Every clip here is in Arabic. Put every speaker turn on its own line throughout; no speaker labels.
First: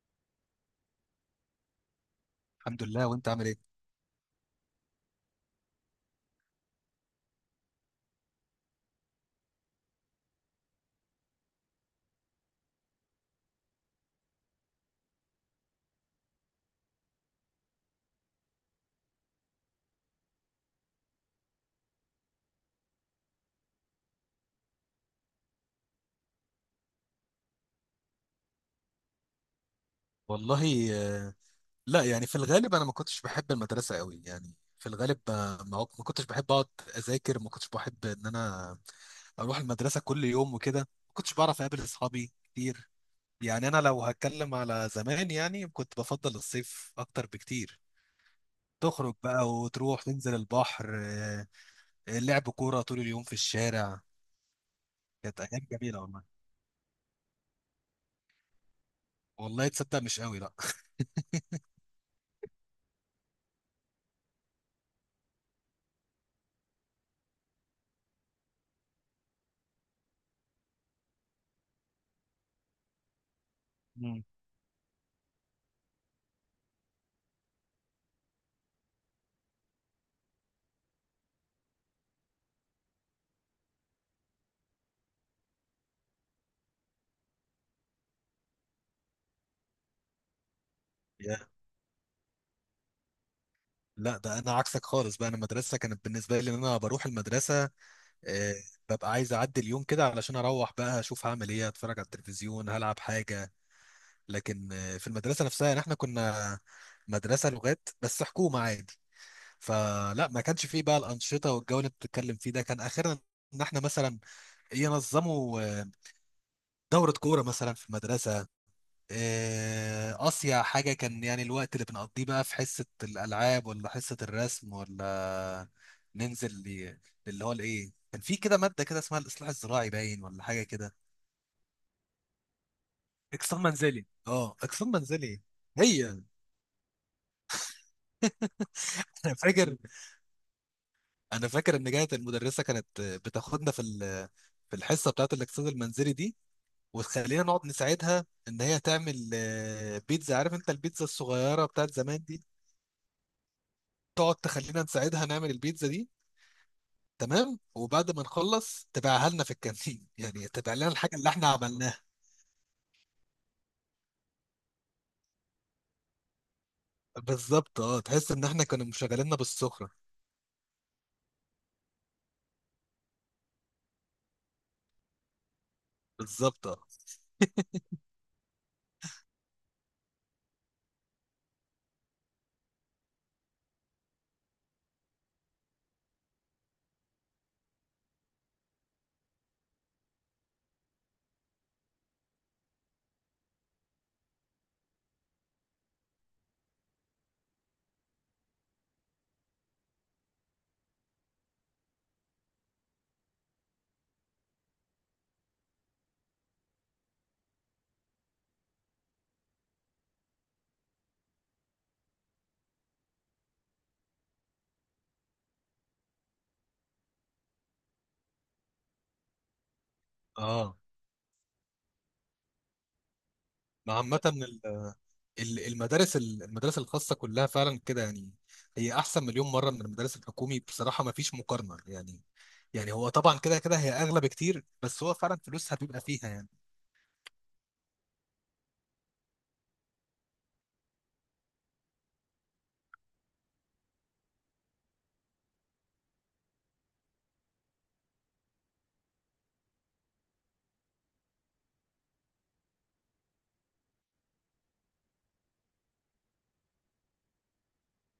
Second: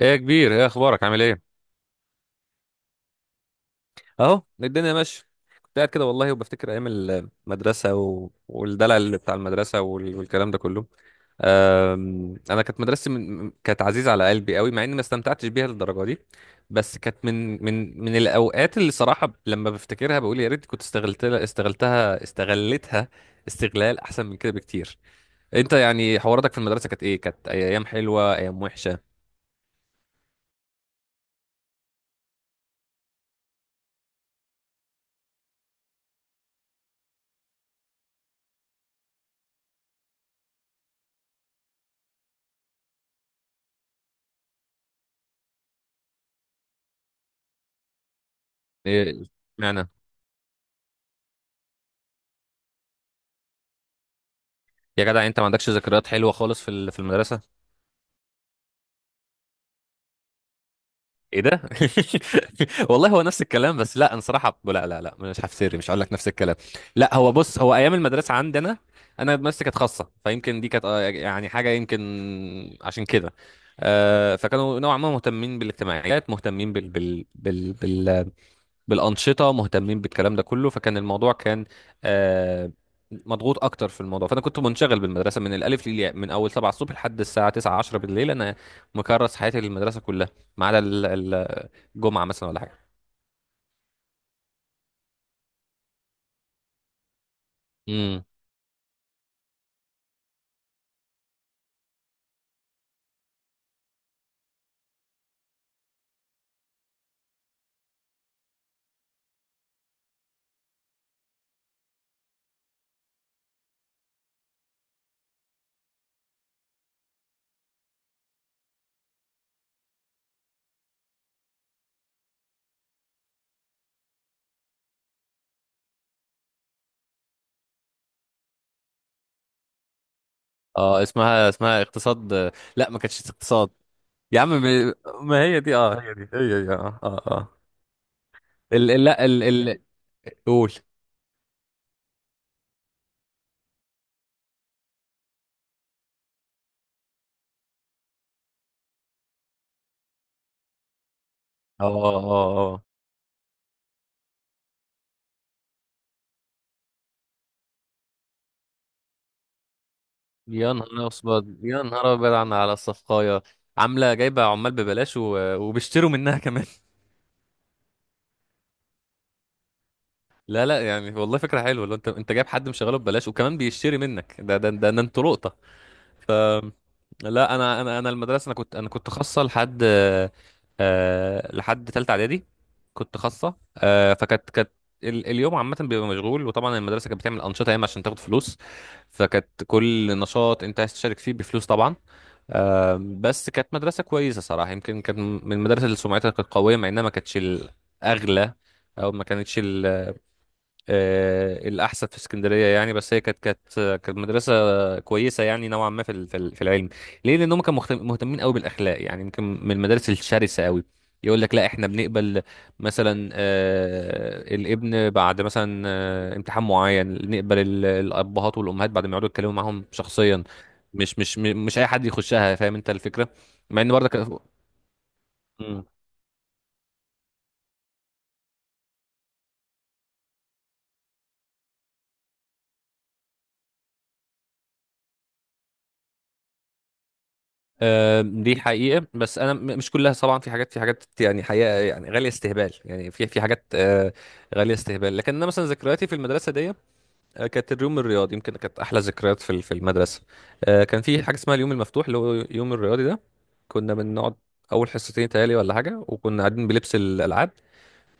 ايه يا كبير، ايه اخبارك؟ عامل ايه؟
الحمد لله وانت عامل ايه.
اهو الدنيا ماشيه. كنت قاعد كده والله وبفتكر ايام المدرسه والدلع اللي بتاع المدرسه والكلام ده كله. انا كانت مدرستي كانت عزيزه على قلبي قوي مع اني ما استمتعتش بيها للدرجه دي. بس كانت من الاوقات اللي صراحه لما بفتكرها بقول يا ريت كنت استغلتها استغلال احسن من كده بكتير. انت يعني حواراتك في المدرسه كانت ايه؟ كانت ايام حلوه ايام وحشه؟
والله آه، لا يعني في الغالب انا ما كنتش بحب المدرسه قوي. يعني في الغالب آه، ما كنتش بحب اقعد اذاكر، ما كنتش بحب ان انا اروح المدرسه كل يوم وكده. ما كنتش بعرف اقابل اصحابي كتير. يعني انا لو هتكلم على زمان يعني كنت بفضل الصيف اكتر بكتير. تخرج
ايه
بقى
معنى؟
وتروح تنزل البحر، آه، لعب كوره طول اليوم في الشارع.
يا جدع، انت
كانت
ما
ايام
عندكش
جميله
ذكريات
والله.
حلوه خالص في المدرسه؟
والله تصدق مش قوي، لا.
ايه ده؟ والله هو نفس الكلام، بس لا، انا صراحه لا لا لا، مش هفتري، مش هقول لك نفس الكلام. لا، هو بص، هو ايام المدرسه عندنا، انا مدرستي كانت خاصه، فيمكن دي كانت اه، يعني حاجه يمكن عشان كده.
مم.
آه، فكانوا نوعا ما مهتمين بالاجتماعيات، مهتمين بالانشطه، مهتمين بالكلام ده كله. فكان الموضوع كان آه، مضغوط اكتر في الموضوع. فانا كنت منشغل بالمدرسه من الالف للياء، من اول 7 الصبح لحد الساعه 9 10 بالليل. انا مكرس حياتي للمدرسه كلها، ما عدا الجمعه مثلا ولا حاجه.
لا ده انا عكسك خالص بقى. انا المدرسه كانت بالنسبه لي ان انا بروح المدرسه،
امم،
آه، ببقى عايز اعدي اليوم كده علشان اروح بقى اشوف هعمل ايه، اتفرج على التلفزيون، هلعب حاجه. لكن آه، في المدرسه نفسها يعني احنا كنا مدرسه لغات بس حكومه عادي. فلا ما كانش فيه بقى الانشطه والجو اللي بتتكلم فيه ده. كان اخرنا ان احنا مثلا ينظموا آه، دوره كوره مثلا في المدرسه. آه، أصيع حاجة كان يعني الوقت اللي بنقضيه بقى في حصة الألعاب ولا حصة الرسم، ولا ننزل اللي هو الإيه. كان في كده مادة كده اسمها الإصلاح الزراعي باين ولا حاجة كده.
اه اسمها اقتصاد. آه، لا، ما كانتش
اكسار
اقتصاد.
منزلي،
يا
اه،
عم،
اقسام منزلي.
ما هي دي، اه هي
هي.
دي هي، هي اه اه اه. ال ال- لا
انا
ال
فاكر،
ال قول.
انا فاكر ان كانت المدرسه كانت بتاخدنا في في الحصه بتاعت الاقتصاد المنزلي دي، وتخلينا نقعد نساعدها ان هي تعمل آه، بيتزا. عارف انت البيتزا الصغيره
اه
بتاعت
اه
زمان دي؟
اه، آه.
تقعد تخلينا نساعدها نعمل البيتزا دي، تمام، وبعد ما نخلص تبيعها لنا في الكانتين. يعني
يا
تبيع لنا
نهار
الحاجه اللي احنا
أسود، يا
عملناها.
نهار أبيض، على الصفقاية، عاملة جايبة عمال ببلاش وبيشتروا منها كمان.
بالظبط، اه، تحس ان احنا كانوا مشغليننا بالسخره.
لا لا، يعني والله فكرة حلوة. لو انت جايب حد مشغله ببلاش وكمان بيشتري منك، ده انتوا لقطة.
بالظبط،
أم،
اه،
لا، انا المدرسة، انا كنت خاصة لحد آه لحد تالتة اعدادي. كنت خاصة آه، فكانت اليوم عامة بيبقى مشغول، وطبعا المدرسة كانت بتعمل أنشطة ياما عشان تاخد فلوس، فكانت كل نشاط أنت عايز تشارك فيه بفلوس طبعا. آم، بس كانت مدرسة كويسة صراحة، يمكن كانت من المدارس اللي سمعتها كانت قوية مع انها ما كانتش الأغلى او ما كانتش آه، الاحسن في اسكندريه يعني. بس هي كانت كانت مدرسه كويسه يعني نوعا ما في العلم. ليه؟ لان هم كانوا مهتمين قوي بالاخلاق، يعني يمكن من المدارس الشرسه قوي. يقول لك لا، احنا بنقبل مثلا آه، الابن بعد مثلا آه، امتحان معين، نقبل الابهات والامهات بعد ما يقعدوا يتكلموا معاهم شخصيا.
اه.
مش اي حد يخشها، فاهم انت الفكره؟ مع ان
ما
برضك
عامه المدارس المدارس الخاصه كلها فعلا كده يعني. هي احسن مليون مره من المدارس الحكومي بصراحه، ما فيش مقارنه يعني. يعني هو طبعا كده كده هي اغلى بكتير، بس هو فعلا فلوسها بيبقى فيها يعني.
آه، دي حقيقة. بس أنا مش كلها طبعا، في حاجات، يعني حقيقة يعني غالية استهبال، يعني في في حاجات آه، غالية استهبال. لكن أنا مثلا ذكرياتي في المدرسة دي آه، كانت اليوم الرياضي يمكن كانت أحلى ذكريات في المدرسة. آه، كان في حاجة اسمها اليوم المفتوح، اللي هو يوم الرياضي ده. كنا بنقعد أول حصتين تهيألي ولا حاجة، وكنا قاعدين بلبس الألعاب.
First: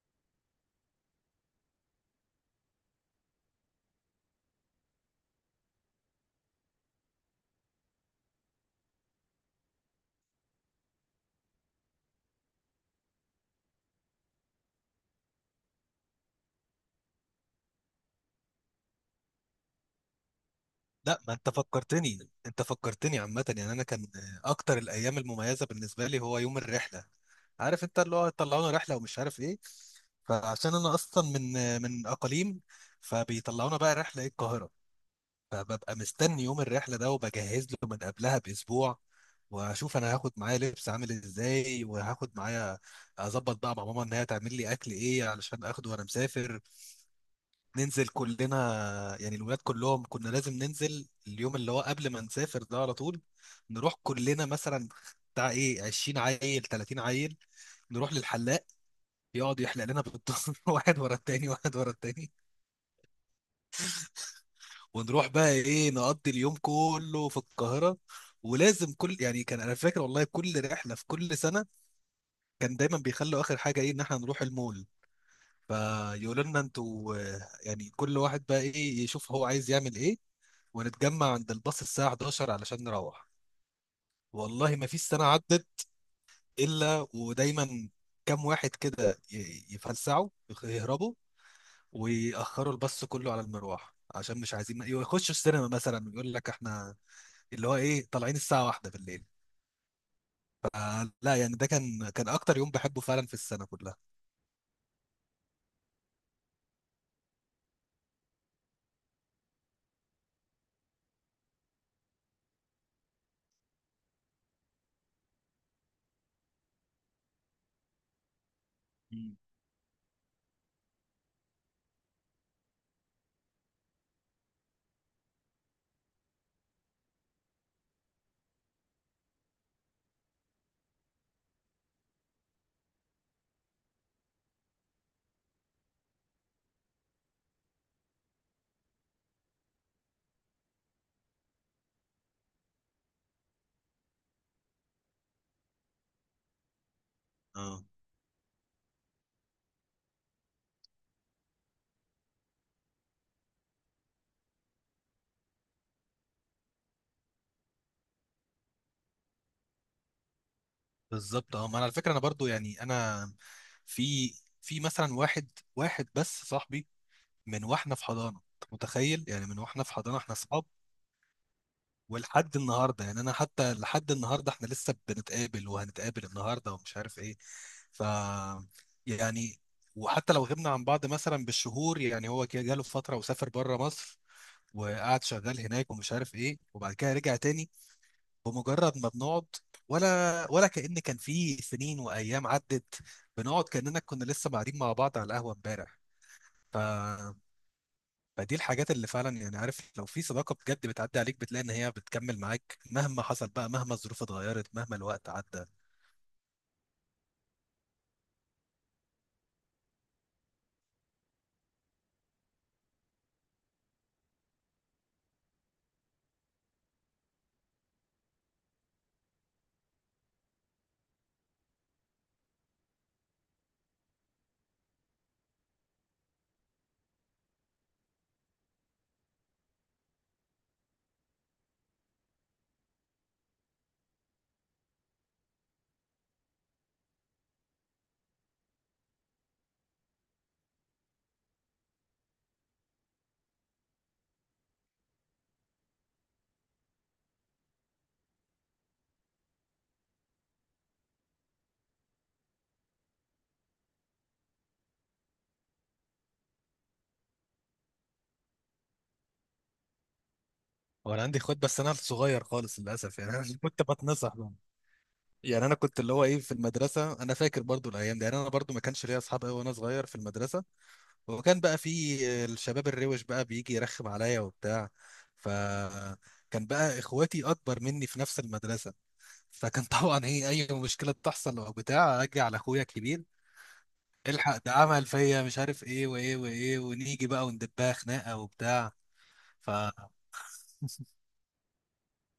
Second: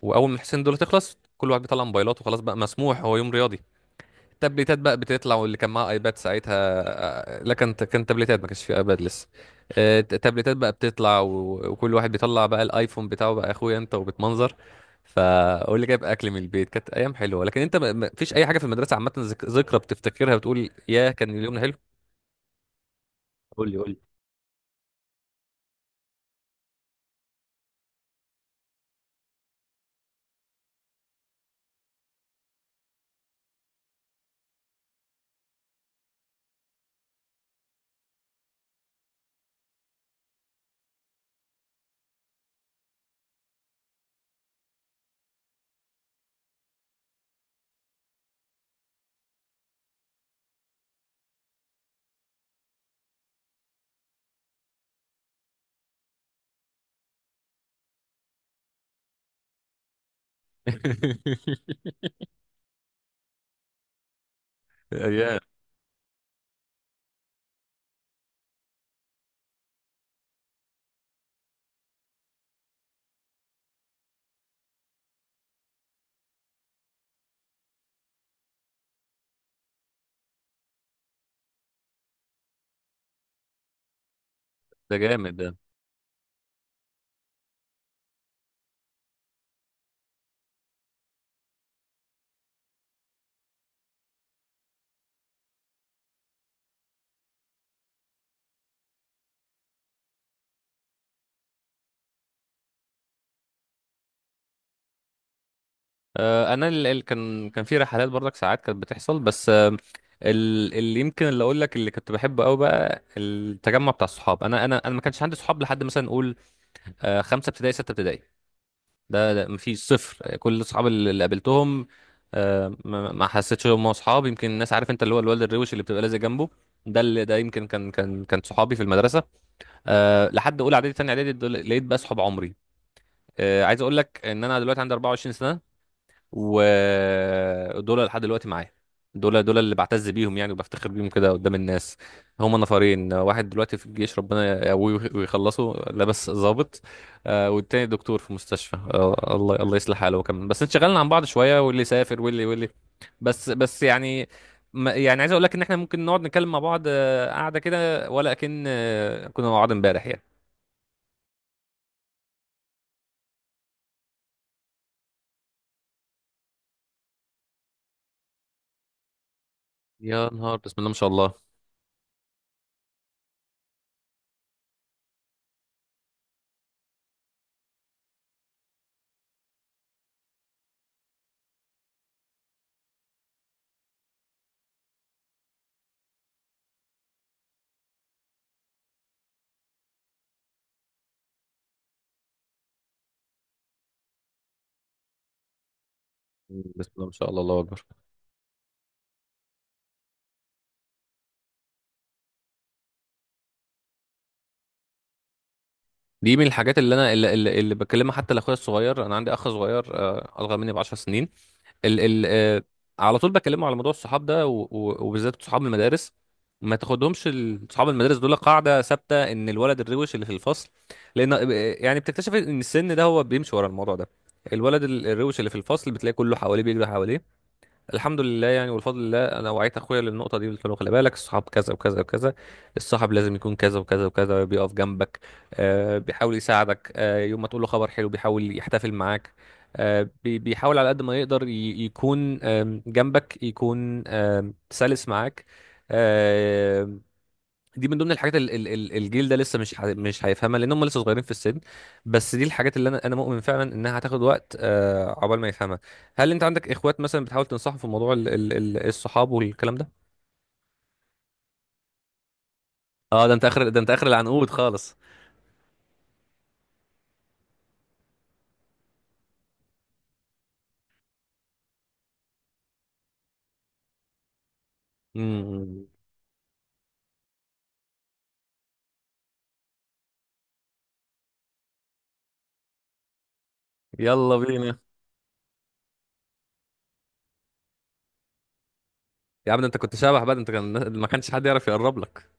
وأول ما الحصتين دول تخلص، كل واحد بيطلع موبايلاته، خلاص بقى مسموح، هو يوم رياضي. تابلتات بقى بتطلع، واللي كان معاه ايباد ساعتها. آه، لا، كان تابلتات، ما كانش فيه ايباد لسه. آه، تابلتات بقى بتطلع وكل واحد بيطلع بقى الايفون بتاعه بقى، اخويا انت وبتمنظر. فقول لي جايب اكل من البيت. كانت ايام حلوه. لكن انت، ما فيش اي حاجه في المدرسه عامه، ذكرى بتفتكرها بتقول يا
لا،
كان
ما انت
اليوم ده حلو؟
فكرتني، انت فكرتني عامة. يعني انا
قول لي.
كان اكتر الايام المميزة بالنسبة لي هو يوم الرحلة. عارف انت اللي هو طلعونا رحلة ومش عارف ايه. فعشان انا اصلا من اقاليم، فبيطلعونا بقى رحلة ايه القاهرة. فببقى مستني يوم الرحلة ده، وبجهز له من قبلها باسبوع. واشوف انا هاخد معايا لبس عامل ازاي، وهاخد معايا، اظبط بقى مع ماما ان هي تعمل لي اكل ايه علشان اخده وانا مسافر. ننزل كلنا، يعني الولاد كلهم كنا لازم ننزل اليوم اللي هو قبل ما نسافر ده على طول. نروح كلنا مثلا بتاع ايه 20 عيل، 30 عيل، نروح للحلاق، يقعد يحلق لنا بالضرب. واحد ورا التاني، واحد ورا التاني. ونروح
يا،
بقى ايه نقضي اليوم كله في القاهرة. ولازم كل يعني كان، انا فاكر والله كل رحلة في كل سنة كان دايما بيخلوا اخر حاجة ايه ان احنا نروح المول. فيقولوا لنا انتوا آه، يعني كل واحد بقى ايه يشوف هو عايز يعمل ايه، ونتجمع عند الباص الساعة 11 علشان نروح. والله ما
ده
فيش سنة
جامد ده.
عدت إلا ودايما كام واحد كده يفلسعوا، يهربوا ويأخروا الباص كله على المروح، عشان مش عايزين يخشوا السينما مثلا، ويقول لك احنا اللي هو ايه طالعين الساعة واحدة بالليل. فلا يعني ده كان، كان أكتر يوم بحبه فعلا في السنة كلها.
آه، انا اللي كان في رحلات برضك ساعات كانت بتحصل، بس آه، اللي اقول لك اللي كنت بحبه قوي بقى التجمع بتاع الصحاب. انا ما كانش عندي صحاب لحد مثلا نقول آه، خمسه ابتدائي سته ابتدائي. ده,
مم.
ده مفيش صفر. كل الصحاب اللي قابلتهم آه، ما حسيتش ان هم اصحاب. يمكن الناس، عارف انت، اللي هو الولد الروش اللي بتبقى لازق جنبه، ده اللي ده يمكن كان صحابي في المدرسه. أه لحد اولى اعدادي ثانيه اعدادي لقيت بقى صحاب عمري. أه، عايز اقول لك ان انا دلوقتي عندي 24 سنه، ودول لحد دلوقتي معايا. دول اللي بعتز بيهم يعني وبفتخر بيهم كده قدام الناس. هما نفرين، واحد دلوقتي في الجيش، ربنا يقويه ويخلصه لابس ضابط آه،
اه،
والتاني دكتور في مستشفى آه، الله، الله يصلح حاله هو كمان. بس انشغلنا عن بعض شوية، واللي سافر واللي بس، يعني يعني عايز اقول لك ان احنا ممكن نقعد نتكلم مع بعض آه، قعدة كده ولا كأن آه، كنا مع بعض امبارح يعني.
بالظبط، اه. ما أنا على فكرة أنا برضو يعني أنا في، في مثلا واحد بس صاحبي، من واحنا في حضانه. انت متخيل؟ يعني من واحنا في حضانه
يا
احنا
نهار،
اصحاب،
بسم الله ما شاء الله.
ولحد النهارده يعني. انا حتى لحد النهارده احنا لسه بنتقابل، وهنتقابل النهارده ومش عارف ايه. ف، يعني وحتى لو غبنا عن بعض مثلا بالشهور، يعني هو كده جاله فتره وسافر بره مصر، وقعد شغال هناك ومش عارف ايه، وبعد كده رجع تاني. بمجرد ما بنقعد، ولا كأن كان في سنين وايام عدت، بنقعد كأننا كنا لسه قاعدين مع بعض على القهوه امبارح. ف،
بسم الله ما شاء الله، الله اكبر.
فدي الحاجات اللي فعلا يعني، عارف، لو في صداقة بجد بتعدي عليك بتلاقي ان هي بتكمل معاك مهما حصل بقى، مهما الظروف اتغيرت، مهما الوقت عدى.
دي من الحاجات اللي انا اللي بكلمها حتى لاخويا الصغير، انا عندي اخ صغير آه، اصغر مني ب 10 سنين. ال ال آه، على طول بكلمه على موضوع الصحاب ده، وبالذات صحاب المدارس. ما تاخدهمش صحاب المدارس دول قاعده ثابته ان الولد الروش اللي في الفصل. لان آه، يعني بتكتشف ان السن ده هو بيمشي ورا الموضوع ده. الولد الروش اللي في الفصل بتلاقي كله حواليه، بيجري حواليه. الحمد لله يعني، والفضل لله، انا وعيت اخويا للنقطه دي، قلت له خلي بالك، الصحاب كذا وكذا وكذا، الصاحب لازم يكون كذا وكذا وكذا، بيقف جنبك آه، بيحاول يساعدك آه، يوم ما تقول له خبر حلو بيحاول يحتفل معاك آه، بيحاول على قد ما يقدر يكون آم، جنبك، يكون آم، سلس معاك. دي من ضمن الحاجات الجيل ده لسه مش هيفهمها لان هم لسه صغيرين في السن. بس دي الحاجات اللي انا مؤمن فعلا انها هتاخد وقت آه، عقبال ما يفهمها. هل انت عندك اخوات مثلا بتحاول تنصحهم في موضوع الصحاب والكلام ده؟
وانا عندي اخوات بس انا صغير خالص للاسف
اه
يعني.
ده انت
انا
اخر، ده
كنت
انت اخر
بتنصح
العنقود
بقى.
خالص.
يعني انا كنت اللي هو ايه في المدرسة، انا فاكر برضو الايام دي. يعني انا برضو ما كانش ليا اصحاب قوي وانا صغير في المدرسة. وكان بقى في الشباب الروش بقى بيجي يرخم عليا وبتاع. ف،
امم.
كان بقى اخواتي اكبر مني في نفس المدرسه، فكان طبعا ايه اي مشكله بتحصل او بتاع اجي على اخويا الكبير:
يلا
الحق، ده
بينا.
عمل فيا مش عارف ايه وايه وايه، ونيجي بقى وندبها خناقه وبتاع.
يا عم، ده انت كنت
فعشان
شبح بقى، ده انت كان ما كانش حد يعرف يقرب لك.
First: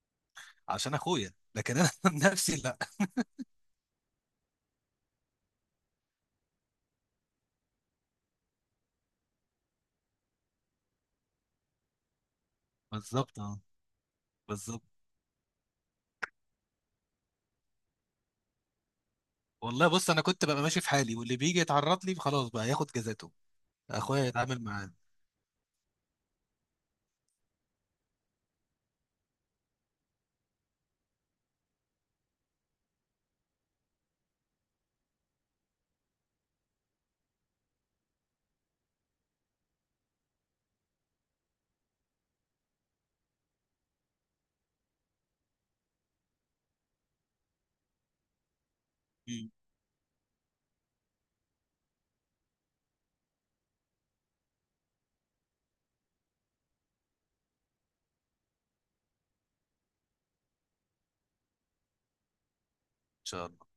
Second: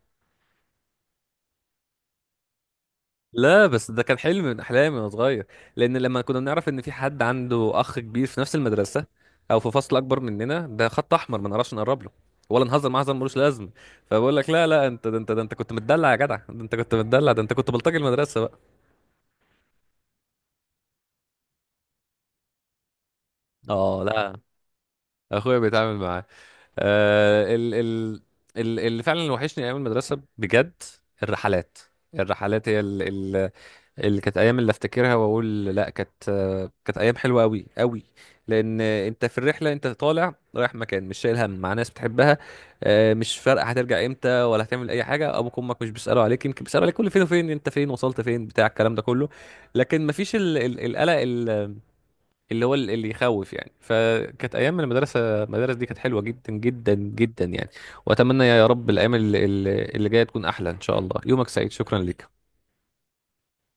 اخويا، لكن انا من نفسي لا.
لا، بس ده كان حلم من احلامي وانا صغير. لان لما كنا بنعرف ان في حد عنده اخ كبير في نفس المدرسه او في فصل اكبر مننا، ده خط احمر، ما نعرفش نقرب له ولا نهزر معاه هزار ملوش
بالظبط، اه،
لازمه. فبقول لك لا
بالظبط.
لا، انت ده، انت ده، انت كنت متدلع يا جدع، ده انت كنت متدلع، ده انت كنت بلطجي المدرسه بقى.
والله بص انا كنت ببقى ماشي في حالي، واللي بيجي يتعرض لي خلاص بقى ياخد جزاته،
اه،
اخويا
لا،
يتعامل معاه. مم.
اخويا بيتعامل معاه. آه ال ال ال اللي فعلا اللي وحشني ايام المدرسه بجد الرحلات. هي اللي كانت ايام اللي افتكرها واقول لا، كانت ايام حلوه قوي قوي. لان انت في الرحله، انت طالع رايح مكان، مش شايل هم، مع ناس بتحبها آه، مش فارقه هترجع امتى ولا هتعمل اي حاجه، ابوك وامك مش بيسالوا عليك، يمكن بيسالوا عليك كل فين وفين، انت فين وصلت فين بتاع الكلام ده كله.
ان
لكن مفيش القلق اللي هو اللي يخوف يعني. فكانت ايام من المدرسه، المدارس دي كانت حلوه جدا جدا جدا يعني. واتمنى يا رب الايام اللي جايه تكون احلى ان شاء الله. يومك سعيد، شكرا لك.
شاء الله.